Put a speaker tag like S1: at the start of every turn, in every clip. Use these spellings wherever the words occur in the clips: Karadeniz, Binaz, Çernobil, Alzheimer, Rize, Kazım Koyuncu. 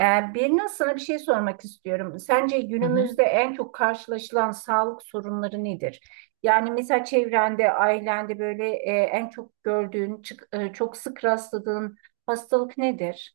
S1: Birine sana bir şey sormak istiyorum. Sence
S2: Hı hı.
S1: günümüzde en çok karşılaşılan sağlık sorunları nedir? Yani mesela çevrende, ailende böyle en çok gördüğün, çok sık rastladığın hastalık nedir?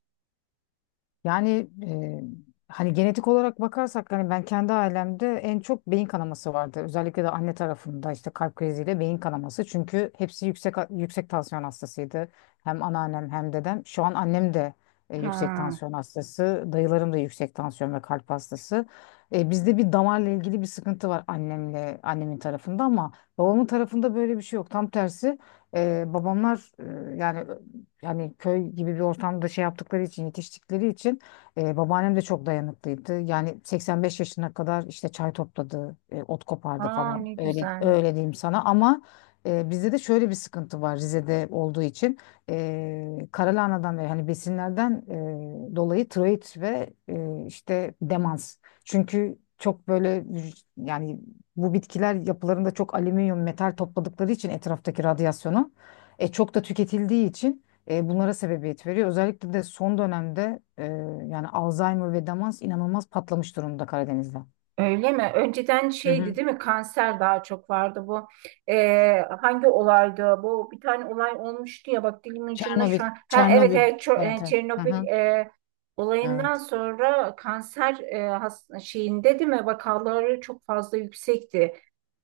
S2: Yani hani genetik olarak bakarsak hani ben kendi ailemde en çok beyin kanaması vardı. Özellikle de anne tarafında işte kalp kriziyle beyin kanaması. Çünkü hepsi yüksek yüksek tansiyon hastasıydı. Hem anneannem hem dedem. Şu an annem de yüksek
S1: Ha,
S2: tansiyon hastası. Dayılarım da yüksek tansiyon ve kalp hastası. Bizde bir damarla ilgili bir sıkıntı var annemle annemin tarafında ama babamın tarafında böyle bir şey yok. Tam tersi, babamlar, yani köy gibi bir ortamda şey yaptıkları için yetiştikleri için, babaannem de çok dayanıklıydı. Yani 85 yaşına kadar işte çay topladı, ot kopardı
S1: aa,
S2: falan.
S1: ne
S2: Öyle
S1: güzel.
S2: öyle diyeyim sana ama bizde de şöyle bir sıkıntı var Rize'de olduğu için. Karalahana'dan ve hani besinlerden dolayı tiroid ve işte demans. Çünkü çok böyle yani bu bitkiler yapılarında çok alüminyum metal topladıkları için etraftaki radyasyonu, çok da tüketildiği için, bunlara sebebiyet veriyor. Özellikle de son dönemde, yani Alzheimer ve demans inanılmaz patlamış durumda Karadeniz'de.
S1: Öyle mi? Önceden
S2: Hı
S1: şeydi
S2: hı.
S1: değil mi? Kanser daha çok vardı bu. Hangi olaydı? Bu bir tane olay olmuştu ya bak dilimin ucunda
S2: Çernobil,
S1: şu an. Ha evet
S2: Çernobil.
S1: evet
S2: Evet, evet. Hı
S1: Çernobil
S2: hı.
S1: olayından
S2: Evet.
S1: sonra kanser şeyinde değil mi? Vakaları çok fazla yüksekti.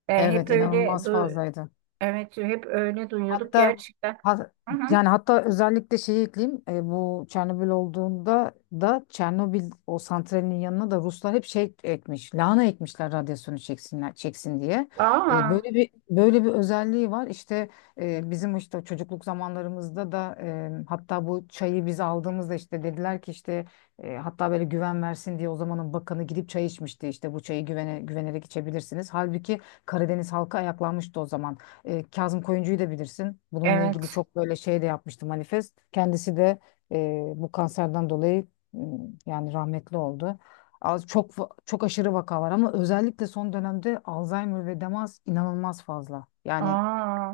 S1: E, hep
S2: Evet,
S1: öyle
S2: inanılmaz
S1: du-
S2: fazlaydı.
S1: evet hep öyle duyuyorduk
S2: Hatta
S1: gerçekten.
S2: ha-
S1: Hı hı.
S2: yani hatta özellikle şey ekleyeyim, bu Çernobil olduğunda da Çernobil o santralinin yanına da Ruslar hep şey ekmiş lahana ekmişler radyasyonu çeksin diye. E,
S1: Aa
S2: böyle bir böyle bir özelliği var İşte e, bizim işte çocukluk zamanlarımızda da, hatta bu çayı biz aldığımızda işte dediler ki işte, hatta böyle güven versin diye o zamanın bakanı gidip çay içmişti işte bu çayı güvenerek içebilirsiniz. Halbuki Karadeniz halkı ayaklanmıştı o zaman. Kazım Koyuncu'yu da bilirsin. Bununla ilgili
S1: evet.
S2: çok böyle şey de yapmıştı manifest. Kendisi de e, bu kanserden dolayı m, yani rahmetli oldu. Az çok çok aşırı vaka var ama özellikle son dönemde Alzheimer ve demans inanılmaz fazla. Yani
S1: Aa,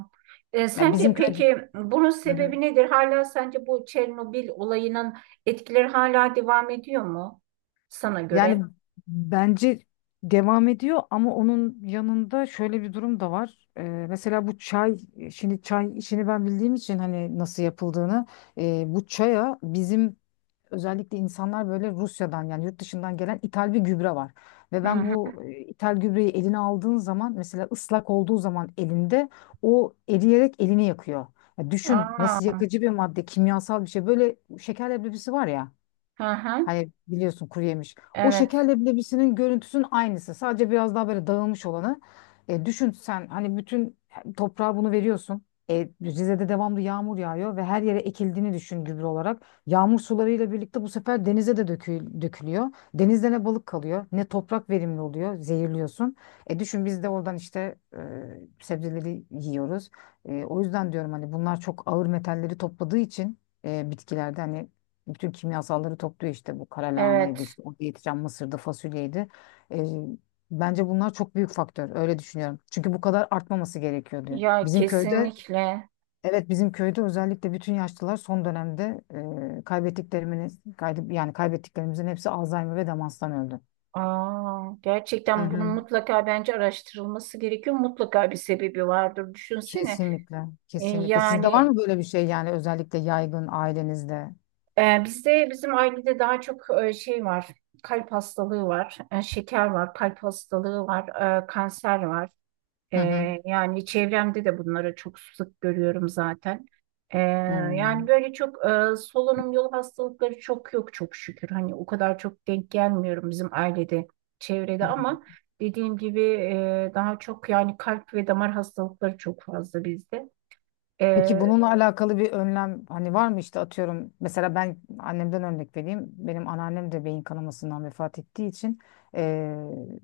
S2: ya
S1: sence
S2: bizim köyde.
S1: peki bunun
S2: Hı hı.
S1: sebebi nedir? Hala sence bu Çernobil olayının etkileri hala devam ediyor mu sana göre?
S2: Yani bence devam ediyor ama onun yanında şöyle bir durum da var. Mesela bu çay, şimdi çay işini ben bildiğim için hani nasıl yapıldığını, bu çaya bizim özellikle insanlar böyle Rusya'dan yani yurt dışından gelen ithal bir gübre var. Ve
S1: Hı
S2: ben
S1: hı.
S2: bu ithal gübreyi eline aldığın zaman mesela ıslak olduğu zaman elinde o eriyerek elini yakıyor. Ya düşün nasıl
S1: Aa,
S2: yakıcı bir madde, kimyasal bir şey. Böyle şeker leblebisi var ya.
S1: hı hı.
S2: Hani biliyorsun kuru yemiş. O
S1: Evet,
S2: şekerle bilebisinin görüntüsünün aynısı. Sadece biraz daha böyle dağılmış olanı. Düşün sen hani bütün toprağa bunu veriyorsun. Rize'de devamlı yağmur yağıyor ve her yere ekildiğini düşün gübre olarak. Yağmur sularıyla birlikte bu sefer denize de dökülüyor. Denizde ne balık kalıyor, ne toprak verimli oluyor, zehirliyorsun. Düşün biz de oradan işte, sebzeleri yiyoruz. O yüzden diyorum hani bunlar çok ağır metalleri topladığı için, bitkilerde hani bütün kimyasalları topluyor işte bu kara lahanaydı
S1: evet.
S2: işte orada yetişen mısırdı fasulyeydi. E, bence bunlar çok büyük faktör öyle düşünüyorum. Çünkü bu kadar artmaması gerekiyor diyor.
S1: Ya
S2: Bizim köyde
S1: kesinlikle.
S2: evet bizim köyde özellikle bütün yaşlılar son dönemde, yani kaybettiklerimizin hepsi Alzheimer ve demanstan öldü.
S1: Aa,
S2: Hı
S1: gerçekten bunun
S2: hı.
S1: mutlaka bence araştırılması gerekiyor. Mutlaka bir sebebi vardır. Düşünsene.
S2: Kesinlikle,
S1: E,
S2: kesinlikle. Sizde var
S1: yani
S2: mı böyle bir şey yani özellikle yaygın ailenizde?
S1: Bizde bizim ailede daha çok şey var, kalp hastalığı var, şeker var, kalp hastalığı var, kanser var. E,
S2: Hı hı.
S1: yani çevremde de bunları çok sık görüyorum zaten. E, yani böyle çok solunum yolu hastalıkları çok yok çok şükür. Hani o kadar çok denk gelmiyorum bizim ailede, çevrede ama
S2: Hmm.
S1: dediğim gibi daha çok yani kalp ve damar hastalıkları çok fazla bizde. E,
S2: Peki bununla alakalı bir önlem hani var mı işte atıyorum mesela ben annemden örnek vereyim benim anneannem de beyin kanamasından vefat ettiği için, eee,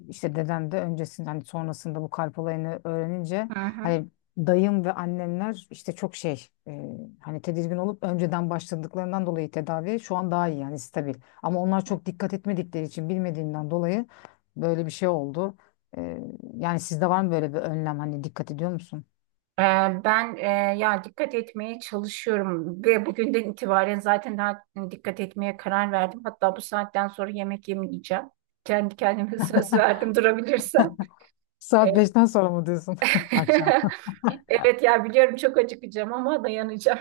S2: işte dedem de öncesinde hani sonrasında bu kalp olayını öğrenince
S1: hı hı.
S2: hani dayım ve annemler işte çok şey, hani tedirgin olup önceden başladıklarından dolayı tedavi şu an daha iyi yani stabil ama onlar çok dikkat etmedikleri için bilmediğinden dolayı böyle bir şey oldu. Eee, Yani sizde var mı böyle bir önlem hani dikkat ediyor musunuz?
S1: Ee, Ben ya dikkat etmeye çalışıyorum ve bugünden itibaren zaten daha dikkat etmeye karar verdim. Hatta bu saatten sonra yemek yemeyeceğim. Kendi kendime söz verdim durabilirsem. Ee,
S2: Saat 5'ten sonra mı diyorsun akşam?
S1: Evet ya biliyorum çok acıkacağım ama dayanacağım.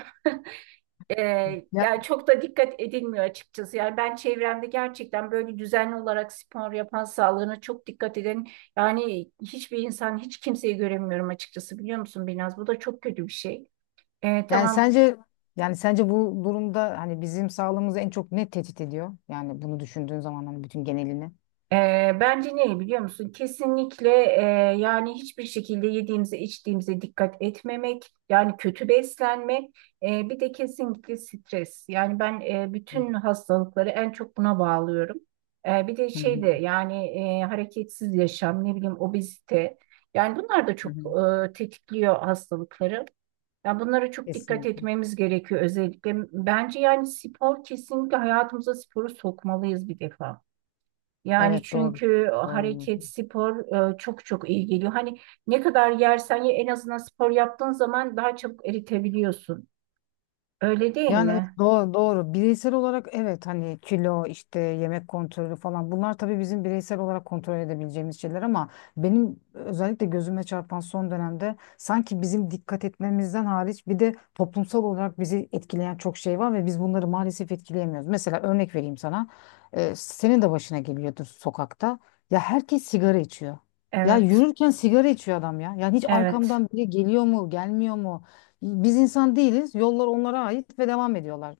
S2: Ya,
S1: Yani çok da dikkat edilmiyor açıkçası. Yani ben çevremde gerçekten böyle düzenli olarak spor yapan, sağlığına çok dikkat eden yani hiçbir insan, hiç kimseyi göremiyorum açıkçası biliyor musun Binaz? Bu da çok kötü bir şey. Ee,
S2: yani
S1: tamam
S2: sence yani sence bu durumda hani bizim sağlığımızı en çok ne tehdit ediyor? Yani bunu düşündüğün zaman hani bütün genelini.
S1: Bence ne biliyor musun? Kesinlikle, yani hiçbir şekilde yediğimize içtiğimize dikkat etmemek, yani kötü beslenmek, bir de kesinlikle stres. Yani ben
S2: Hı
S1: bütün hastalıkları en çok buna bağlıyorum. Bir de
S2: hı,
S1: şey de
S2: hı
S1: yani hareketsiz yaşam, ne bileyim obezite. Yani bunlar da çok
S2: hı.
S1: e, tetikliyor hastalıkları. Yani bunlara çok dikkat
S2: Kesinlikle.
S1: etmemiz gerekiyor özellikle. Bence yani spor kesinlikle hayatımıza sporu sokmalıyız bir defa. Yani
S2: Evet, doğru.
S1: çünkü
S2: Doğru.
S1: hareket, spor çok çok iyi geliyor. Hani ne kadar yersen ye en azından spor yaptığın zaman daha çabuk eritebiliyorsun. Öyle değil
S2: Yani evet,
S1: mi?
S2: doğru, doğru. Bireysel olarak evet hani kilo işte yemek kontrolü falan bunlar tabii bizim bireysel olarak kontrol edebileceğimiz şeyler ama benim özellikle gözüme çarpan son dönemde sanki bizim dikkat etmemizden hariç bir de toplumsal olarak bizi etkileyen çok şey var ve biz bunları maalesef etkileyemiyoruz. Mesela örnek vereyim sana. Senin de başına geliyordur sokakta. Ya herkes sigara içiyor. Ya
S1: Evet,
S2: yürürken sigara içiyor adam ya. Yani hiç
S1: evet,
S2: arkamdan biri geliyor mu, gelmiyor mu? Biz insan değiliz. Yollar onlara ait ve devam ediyorlar.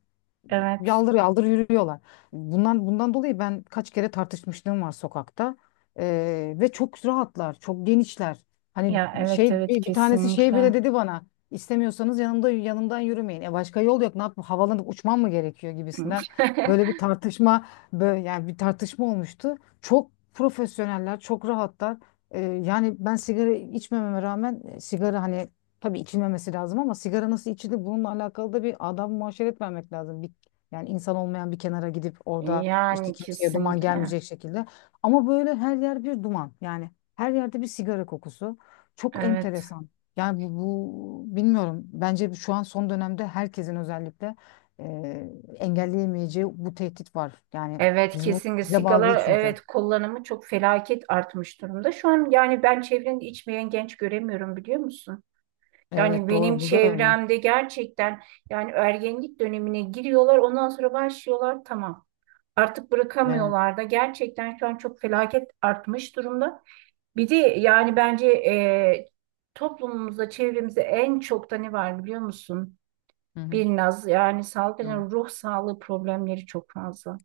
S1: evet.
S2: Yaldır yaldır yürüyorlar. Bundan dolayı ben kaç kere tartışmışlığım var sokakta. Ve çok rahatlar, çok genişler. Hani
S1: Ya evet,
S2: şey
S1: evet
S2: bir tanesi şey
S1: kesinlikle.
S2: bile dedi bana. İstemiyorsanız yanımda yanımdan yürümeyin. E başka yol yok. Ne yapayım? Havalanıp uçmam mı gerekiyor gibisinden. Böyle bir tartışma, böyle yani bir tartışma olmuştu. Çok profesyoneller, çok rahatlar. Yani ben sigara içmememe rağmen, sigara hani. Tabii içilmemesi lazım ama sigara nasıl içilir bununla alakalı da bir adam muaşeret vermek lazım. Bir, yani insan olmayan bir kenara gidip orada işte
S1: Yani
S2: kimseye duman
S1: kesinlikle.
S2: gelmeyecek şekilde. Ama böyle her yer bir duman. Yani her yerde bir sigara kokusu. Çok
S1: Evet.
S2: enteresan. Yani bu bilmiyorum. Bence şu an son dönemde herkesin özellikle, e, engelleyemeyeceği bu tehdit var. Yani
S1: Evet
S2: biz bunu
S1: kesinlikle
S2: bize bağlı
S1: sigara
S2: değil çünkü.
S1: evet kullanımı çok felaket artmış durumda. Şu an yani ben çevrende içmeyen genç göremiyorum biliyor musun? Yani
S2: Evet,
S1: benim
S2: doğru. Burada da öyle.
S1: çevremde gerçekten yani ergenlik dönemine giriyorlar ondan sonra başlıyorlar tamam. Artık
S2: Evet.
S1: bırakamıyorlar da gerçekten şu an çok felaket artmış durumda. Bir de yani bence toplumumuzda çevremizde en çok da ne var biliyor musun?
S2: Hı hı.
S1: Bir naz yani
S2: Doğru.
S1: salgın ruh sağlığı problemleri çok fazla.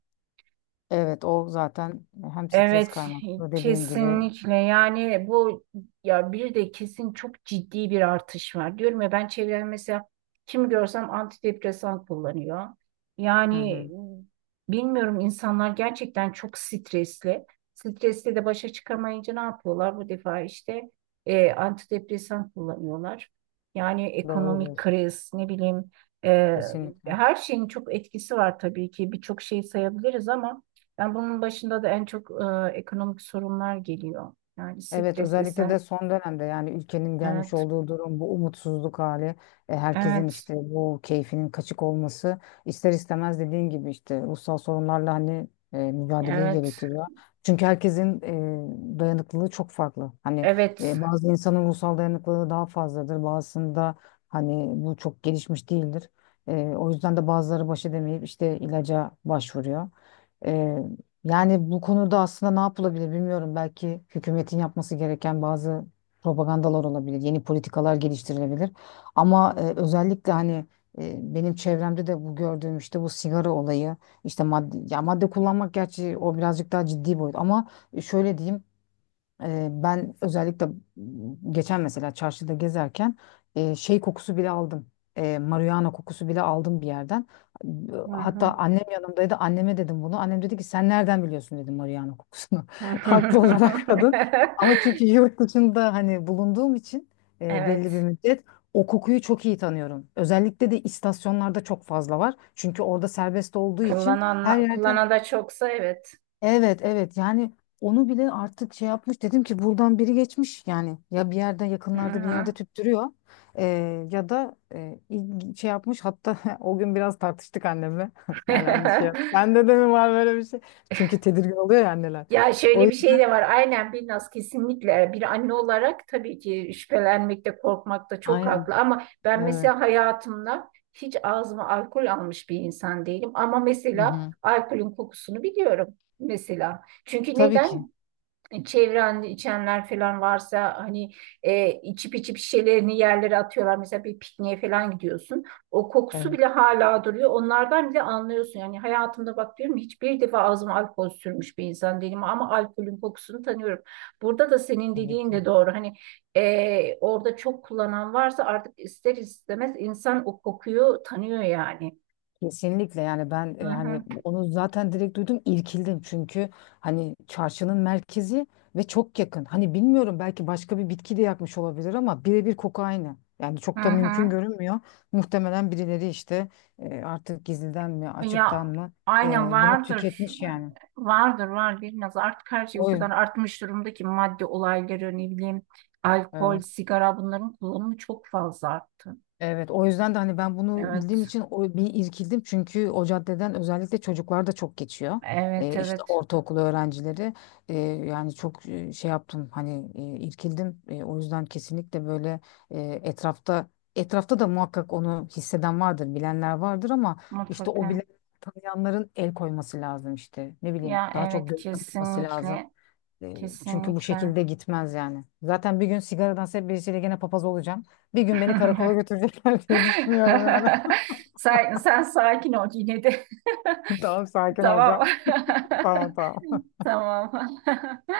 S2: Evet o zaten hem stres
S1: Evet,
S2: kaynaklı dediğin gibi.
S1: kesinlikle. Yani bu ya bir de kesin çok ciddi bir artış var. Diyorum ya ben çevremde mesela kim görsem antidepresan kullanıyor.
S2: Hı
S1: Yani
S2: hı.
S1: bilmiyorum insanlar gerçekten çok stresli. Stresle de başa çıkamayınca ne yapıyorlar? Bu defa işte antidepresan kullanıyorlar. Yani
S2: Doğru
S1: ekonomik
S2: diyorsun.
S1: kriz, ne bileyim e,
S2: Kesinlikle.
S1: her şeyin çok etkisi var tabii ki. Birçok şey sayabiliriz ama yani bunun başında da en çok ekonomik sorunlar geliyor. Yani
S2: Evet
S1: stres
S2: özellikle de
S1: isen
S2: son dönemde yani ülkenin gelmiş
S1: evet
S2: olduğu durum bu umutsuzluk hali, herkesin
S1: evet
S2: işte bu keyfinin kaçık olması ister istemez dediğin gibi işte ruhsal sorunlarla hani mücadeleyi
S1: evet
S2: gerektiriyor. Çünkü herkesin dayanıklılığı çok farklı. Hani
S1: evet.
S2: bazı insanın ruhsal dayanıklılığı daha fazladır bazısında hani bu çok gelişmiş değildir. O yüzden de bazıları baş edemeyip işte ilaca başvuruyor. E, yani bu konuda aslında ne yapılabilir bilmiyorum. Belki hükümetin yapması gereken bazı propagandalar olabilir, yeni politikalar geliştirilebilir. Ama özellikle hani benim çevremde de bu gördüğüm işte bu sigara olayı, işte madde, ya madde kullanmak gerçi o birazcık daha ciddi boyut. Ama şöyle diyeyim. Ben özellikle geçen mesela çarşıda gezerken şey kokusu bile aldım. Marihuana kokusu bile aldım bir yerden.
S1: Hı
S2: Hatta
S1: hı.
S2: annem yanımdaydı. Anneme dedim bunu. Annem dedi ki sen nereden biliyorsun dedim marihuana kokusunu. Haklı olarak kadın. Ama çünkü yurt dışında hani bulunduğum için, belli bir
S1: Evet
S2: müddet o kokuyu çok iyi tanıyorum. Özellikle de istasyonlarda çok fazla var. Çünkü orada serbest olduğu için her
S1: kullanan
S2: yerde.
S1: kullanana da çoksa evet.
S2: Evet, evet, yani onu bile artık şey yapmış, dedim ki buradan biri geçmiş yani, ya bir yerde,
S1: Hı
S2: yakınlarda bir
S1: hı.
S2: yerde tüttürüyor. Ya da şey yapmış hatta o gün biraz tartıştık annemle yani anne sende de mi var böyle bir şey, çünkü tedirgin oluyor ya anneler,
S1: Ya
S2: o
S1: şöyle bir şey
S2: yüzden,
S1: de var. Aynen Binnaz kesinlikle bir anne olarak tabii ki şüphelenmekte, korkmakta çok
S2: aynen,
S1: haklı. Ama ben
S2: evet,
S1: mesela hayatımda hiç ağzıma alkol almış bir insan değilim. Ama
S2: hı
S1: mesela
S2: hı.
S1: alkolün kokusunu biliyorum mesela. Çünkü
S2: Tabii ki,
S1: neden? Çevrende içenler falan varsa hani içip içip şişelerini yerlere atıyorlar. Mesela bir pikniğe falan gidiyorsun. O kokusu
S2: evet,
S1: bile hala duruyor. Onlardan bile anlıyorsun. Yani hayatımda bak diyorum hiçbir defa ağzıma alkol sürmüş bir insan değilim ama alkolün kokusunu tanıyorum. Burada da senin
S2: tabii
S1: dediğin
S2: ki.
S1: de doğru. Hani orada çok kullanan varsa artık ister istemez insan o kokuyu tanıyor yani.
S2: Kesinlikle, yani ben
S1: Hı hı.
S2: hani onu zaten direkt duydum, irkildim, çünkü hani çarşının merkezi ve çok yakın. Hani bilmiyorum belki başka bir bitki de yakmış olabilir ama birebir koku aynı. Yani
S1: Hı
S2: çok da mümkün
S1: hı.
S2: görünmüyor. Muhtemelen birileri işte artık gizliden mi
S1: Ya
S2: açıktan mı
S1: aynen
S2: bunu
S1: vardır.
S2: tüketmiş yani.
S1: Vardır var biraz artık her şey o
S2: O
S1: kadar artmış durumda ki madde olayları ne bileyim alkol,
S2: evet.
S1: sigara bunların kullanımı çok fazla arttı.
S2: Evet, o yüzden de hani ben bunu bildiğim
S1: Evet.
S2: için bir irkildim, çünkü o caddeden özellikle çocuklar da çok geçiyor.
S1: Evet
S2: İşte
S1: evet
S2: ortaokul öğrencileri. Ee, Yani çok şey yaptım, hani irkildim. O yüzden kesinlikle böyle etrafta da muhakkak onu hisseden vardır, bilenler vardır ama işte o bile,
S1: mutlaka.
S2: tanıyanların el koyması lazım işte. Ne bileyim,
S1: Ya
S2: daha çok
S1: evet
S2: gözlem olması lazım.
S1: kesinlikle
S2: E, Çünkü bu
S1: kesinlikle.
S2: şekilde gitmez yani. Zaten bir gün sigaradan hep birisiyle gene papaz olacağım. Bir gün beni karakola götürecekler diye düşünüyorum yani.
S1: Sen, sakin ol yine de.
S2: Tamam, sakin
S1: Tamam.
S2: olacağım. Tamam, tamam.
S1: Tamam.